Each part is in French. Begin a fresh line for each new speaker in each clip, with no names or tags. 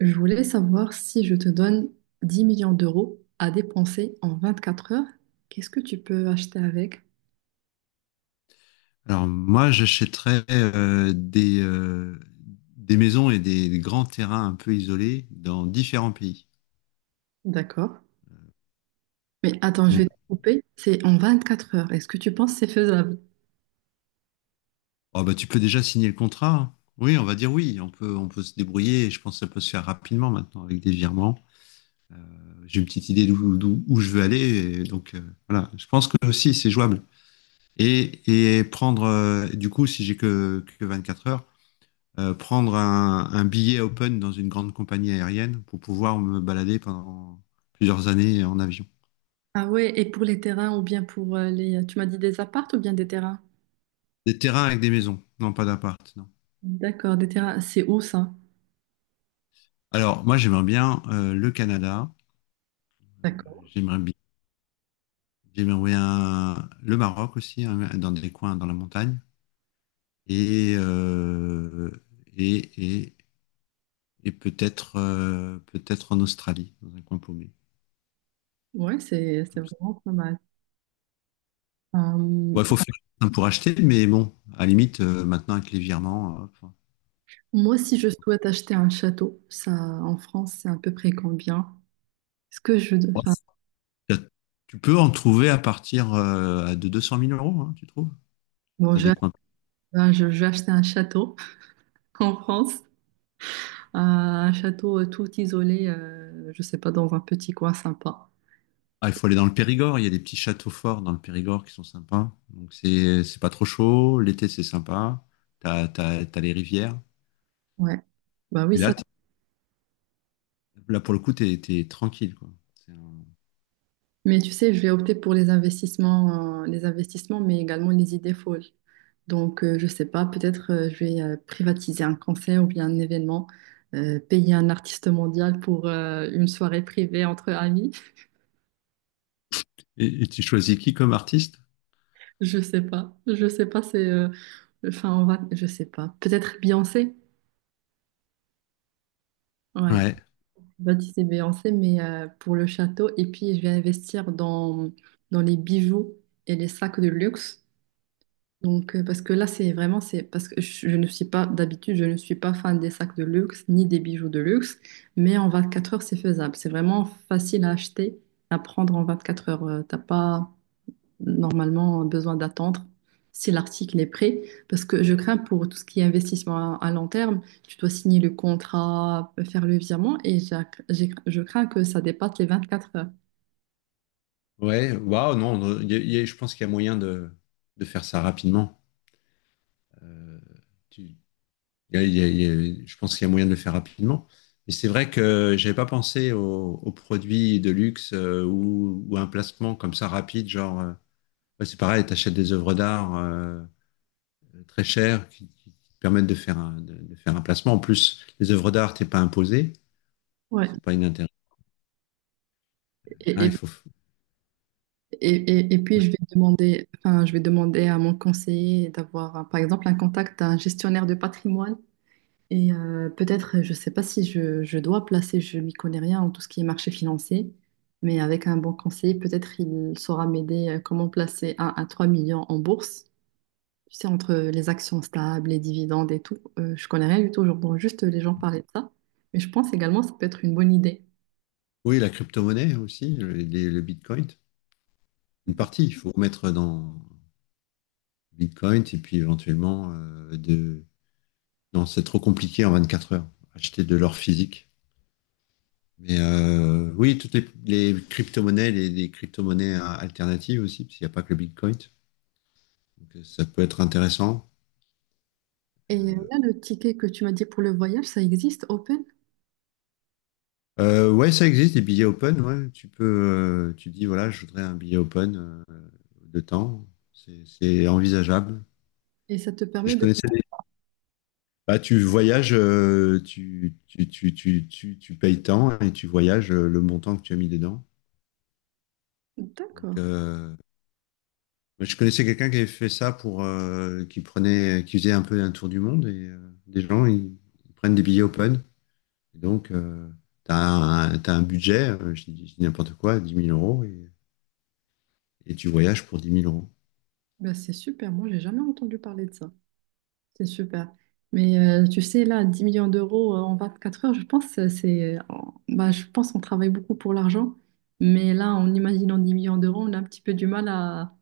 Je voulais savoir, si je te donne 10 millions d'euros à dépenser en 24 heures, qu'est-ce que tu peux acheter avec?
Alors moi, j'achèterais des maisons et des grands terrains un peu isolés dans différents pays.
D'accord. Mais attends, je vais
Donc,
te couper. C'est en 24 heures. Est-ce que tu penses que c'est faisable?
tu peux déjà signer le contrat. Hein. Oui, on va dire oui, on peut se débrouiller. Et Je pense que ça peut se faire rapidement maintenant avec des virements. J'ai une petite idée où je veux aller. Et donc voilà, je pense que aussi c'est jouable. Et, et prendre, du coup, si j'ai que 24 heures, prendre un billet open dans une grande compagnie aérienne pour pouvoir me balader pendant plusieurs années en avion.
Ah ouais, et pour les terrains ou bien pour les... Tu m'as dit des appartes ou bien des terrains?
Des terrains avec des maisons, non pas d'appart, non.
D'accord, des terrains. C'est où ça?
Alors, moi, j'aimerais bien le Canada,
D'accord.
j'aimerais bien, j'aimerais bien le Maroc aussi, hein, dans des coins dans la montagne, et, euh, et, et, et peut-être peut-être en Australie, dans un coin paumé.
Ouais, c'est
Comme ça.
vraiment pas mal. Euh,
Bon, il faut faire pour acheter, mais bon, à la limite, maintenant avec les virements,
Moi, si je souhaite acheter un château, ça, en France, c'est à peu près combien? Est-ce que je... Enfin,
enfin, tu peux en trouver à partir de deux cent mille euros, hein, tu trouves,
bon,
dans
je
des coins.
vais, je je vais acheter un château en France, un château tout isolé, je sais pas, dans un petit coin sympa.
Ah, il faut aller dans le Périgord. Il y a des petits châteaux forts dans le Périgord qui sont sympas. Donc, c'est pas trop chaud. L'été, c'est sympa. T'as, t'as, t'as les rivières.
Ouais. Bah oui,
Et
ça.
là, t'es- Là pour le coup, t'es, t'es tranquille, quoi. C'est un-
Mais tu sais, je vais opter pour les investissements, les investissements, mais également les idées folles. Donc, je sais pas, peut-être je vais privatiser un concert ou bien un événement, payer un artiste mondial pour une soirée privée entre amis.
Et tu choisis qui comme artiste?
Je sais pas. Je sais pas, c'est. Enfin, on va. Je sais pas. Peut-être Beyoncé. Ouais.
Ouais.
C'est Beyoncé, mais pour le château. Et puis, je vais investir dans les bijoux et les sacs de luxe. Donc, parce que là, c'est vraiment, c'est parce que je ne suis pas, d'habitude, je ne suis pas fan des sacs de luxe ni des bijoux de luxe, mais en 24 heures, c'est faisable. C'est vraiment facile à acheter, à prendre en 24 heures. T'as pas, normalement, besoin d'attendre si l'article est prêt, parce que je crains pour tout ce qui est investissement à long terme, tu dois signer le contrat, faire le virement, et je crains que ça dépasse les 24 heures.
Ouais. Waouh, non. Non, je pense qu'il y a moyen de faire ça rapidement. Euh, tu, Il y a- il y a- il y a- Je pense qu'il y a moyen de le faire rapidement. Mais c'est vrai que j'avais pas pensé aux, aux produits de luxe ou à un placement comme ça rapide, genre, ouais, c'est pareil, tu achètes des œuvres d'art très chères qui te permettent de faire un placement. En plus, les œuvres d'art, t'es pas imposé, donc
Ouais.
c'est pas inintéressant.
Et,
Hein, il
et,
faut...
et, et puis je vais demander, enfin, je vais demander à mon conseiller d'avoir, par exemple, un contact d'un gestionnaire de patrimoine. Et peut-être, je ne sais pas si je dois placer, je n'y connais rien en tout ce qui est marché financier, mais avec un bon conseiller, peut-être il saura m'aider comment placer 1 à 3 millions en bourse. Tu sais, entre les actions stables, les dividendes et tout, je connais rien du tout, j'entends juste les gens parler de ça. Mais je pense également que ça peut être une bonne idée.
Oui, la crypto-monnaie aussi, le Bitcoin. Une partie, il faut mettre dans Bitcoin et puis éventuellement de... Non, c'est trop compliqué en 24 heures. Acheter de l'or physique. Mais oui, toutes les crypto-monnaies, les crypto-monnaies alternatives aussi, parce qu'il n'y a pas que le Bitcoin. Donc ça peut être intéressant.
Et là, le ticket que tu m'as dit pour le voyage, ça existe, Open,
Ouais, ça existe, des billets open. Ouais. Tu peux, tu dis, voilà, je voudrais un billet open euh, de temps. C'est envisageable.
et ça te
Je,
permet
je
de...
connaissais des- Bah, tu voyages, tu payes tant et tu voyages le montant que tu as mis dedans. Donc,
D'accord,
moi, je connaissais quelqu'un qui avait fait ça pour, qui prenait, qui faisait un peu un tour du monde et des gens, ils prennent des billets open. Et donc, t'as un budget, je dis n'importe quoi, 10 000 € et tu voyages pour dix mille euros.
ben, c'est super, moi j'ai jamais entendu parler de ça. C'est super. Mais tu sais, là, 10 millions d'euros en 4 heures, je pense, bah, je pense qu'on travaille beaucoup pour l'argent. Mais là, en imaginant 10 millions d'euros, on a un petit peu du mal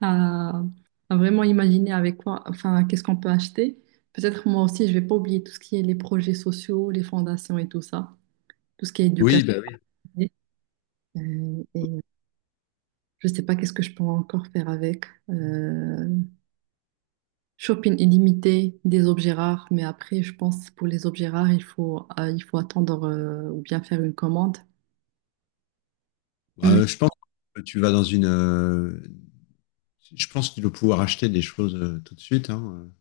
à, à vraiment imaginer avec quoi, enfin, qu'est-ce qu'on peut acheter. Peut-être moi aussi, je vais pas oublier tout ce qui est les projets sociaux, les fondations et tout ça, tout ce qui est
Oui,
éducatif.
bah oui.
Et je sais pas qu'est-ce que je peux encore faire avec. Euh, Shopping illimité, des objets rares, mais après, je pense pour les objets rares, il faut attendre ou bien faire une commande. Mais,
Je pense que tu vas dans une, je pense que tu dois pouvoir acheter des choses tout de suite, hein.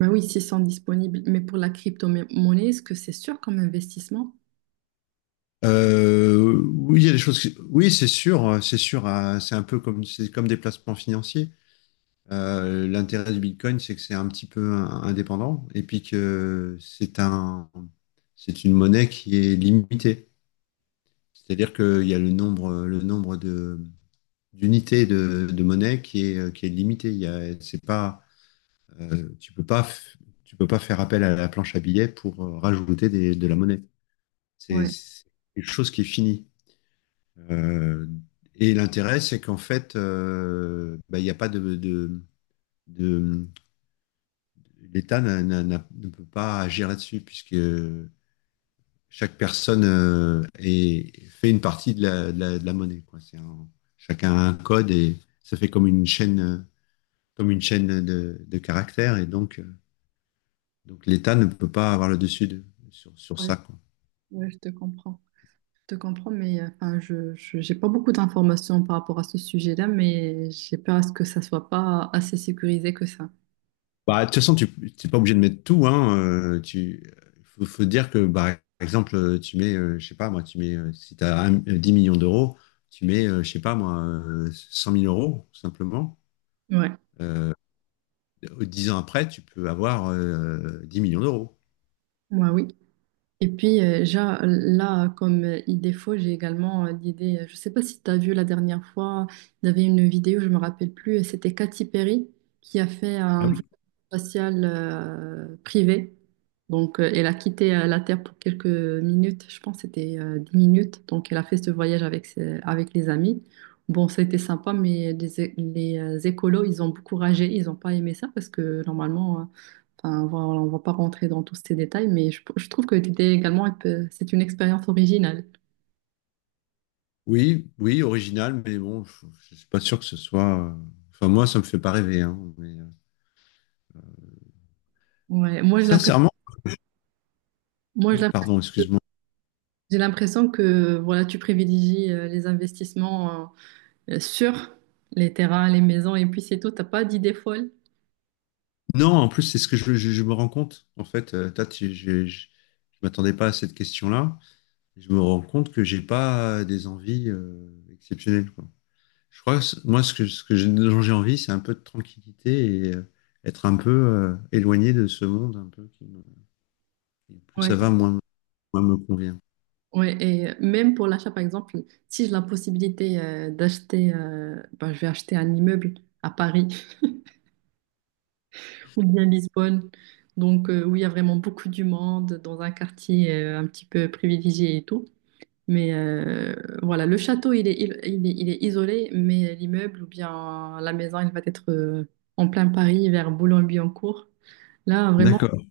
mais oui, s'ils sont disponibles. Mais pour la crypto-monnaie, est-ce que c'est sûr comme investissement?
Oui, il y a des choses. Qui- oui, c'est sûr, c'est sûr. C'est un peu comme, c'est comme des placements financiers. L'intérêt du Bitcoin, c'est que c'est un petit peu indépendant et puis que c'est un, c'est une monnaie qui est limitée. C'est-à-dire qu'il y a le nombre, d'unités de monnaie qui est limité. Il y a, c'est pas, euh, tu peux pas, f- tu peux pas faire appel à la planche à billets pour rajouter de la monnaie. C'est
Ouais,
c'est quelque chose qui est fini. Euh, et l'intérêt, c'est qu'en fait, bah, il n'y a pas de- l'État ne peut pas agir là-dessus, puisque chaque personne fait une partie de la, de la monnaie, quoi. Chacun a un code et ça fait comme une chaîne de caractères, et donc l'État ne peut pas avoir sur, sur
ouais,
ça, quoi.
ouais, je te comprends. Je te comprends, mais enfin, j'ai pas beaucoup d'informations par rapport à ce sujet-là, mais j'ai peur à ce que ça soit pas assez sécurisé que ça.
Bah, de toute façon, tu n'es pas obligé de mettre tout, hein. Faut, faut dire que, bah, par exemple, tu mets, je sais pas, moi, tu mets, si tu as 10 millions d'euros, tu mets, je sais pas, moi, 100 000 euros, simplement.
Ouais,
Euh, 10 ans après, tu peux avoir 10 millions d'euros.
ouais, oui. Et puis, là, comme idée faux, j'ai également l'idée, je ne sais pas si tu as vu la dernière fois, il y avait une vidéo, je ne me rappelle plus, et c'était Katy Perry qui a fait
Ah
un vol
oui.
spatial privé. Donc, elle a quitté la Terre pour quelques minutes, je pense que c'était 10 minutes. Donc, elle a fait ce voyage avec les amis. Bon, ça a été sympa, mais les, écolos, ils ont beaucoup ragé, ils n'ont pas aimé ça parce que normalement... enfin, voilà, on va pas rentrer dans tous ces détails, mais je trouve que l'idée également, c'est une expérience originale.
Oui, oui, original, mais bon, je suis pas sûr que ce soit. Enfin, moi, ça me fait pas rêver. Hein, mais,
Ouais, moi, j'ai l'impression,
sincèrement,
moi, je l'imp-
pardon, excuse-moi.
j'ai l'impression que voilà, tu privilégies les investissements sur les terrains, les maisons, et puis c'est tout. T'as pas d'idée folle.
Non, en plus, c'est ce que je me rends compte. En fait, Tat, je m'attendais pas à cette question-là. Je me rends compte que j'ai pas des envies exceptionnelles, quoi. Je crois moi, ce que, dont j'ai envie, c'est un peu de tranquillité et être un peu éloigné de ce monde, un peu. Et plus ça
Ouais,
va, moins, moi, me convient.
ouais, et même pour l'achat, par exemple, si j'ai la possibilité d'acheter, ben, je vais acheter un immeuble à Paris ou bien Lisbonne, donc où il y a vraiment beaucoup du monde, dans un quartier un petit peu privilégié et tout. Mais voilà, le château, il est isolé, mais l'immeuble ou bien la maison, il va être en plein Paris, vers Boulogne-Billancourt. Là, vraiment,
D'accord.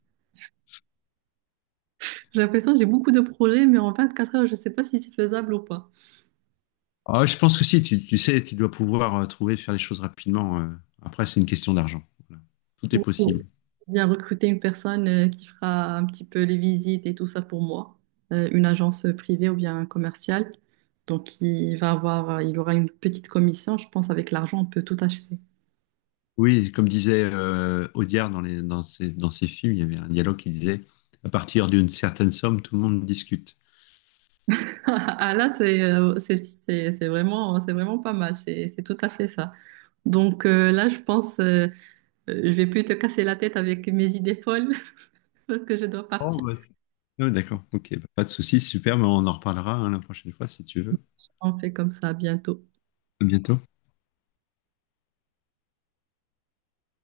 j'ai l'impression que j'ai beaucoup de projets, mais en 24 heures, je ne sais pas si c'est faisable ou pas.
Ah, je pense que si, tu sais, tu dois pouvoir trouver, faire les choses rapidement. Après, c'est une question d'argent. Voilà. Tout est
Il faut
possible.
bien recruter une personne qui fera un petit peu les visites et tout ça pour moi. Une agence privée ou bien commerciale. Donc, il aura une petite commission. Je pense avec l'argent, on peut tout acheter.
Oui, comme disait Audiard dans les, dans ses films, il y avait un dialogue qui disait, à partir d'une certaine somme, tout le monde discute.
Ah là, c'est c'est vraiment pas mal, c'est tout à fait ça. Donc là, je pense, je vais plus te casser la tête avec mes idées folles parce que je dois partir.
Ah, d'accord, ok, bah, pas de souci, super, mais on en reparlera hein, la prochaine fois si tu veux.
On fait comme ça bientôt.
À bientôt.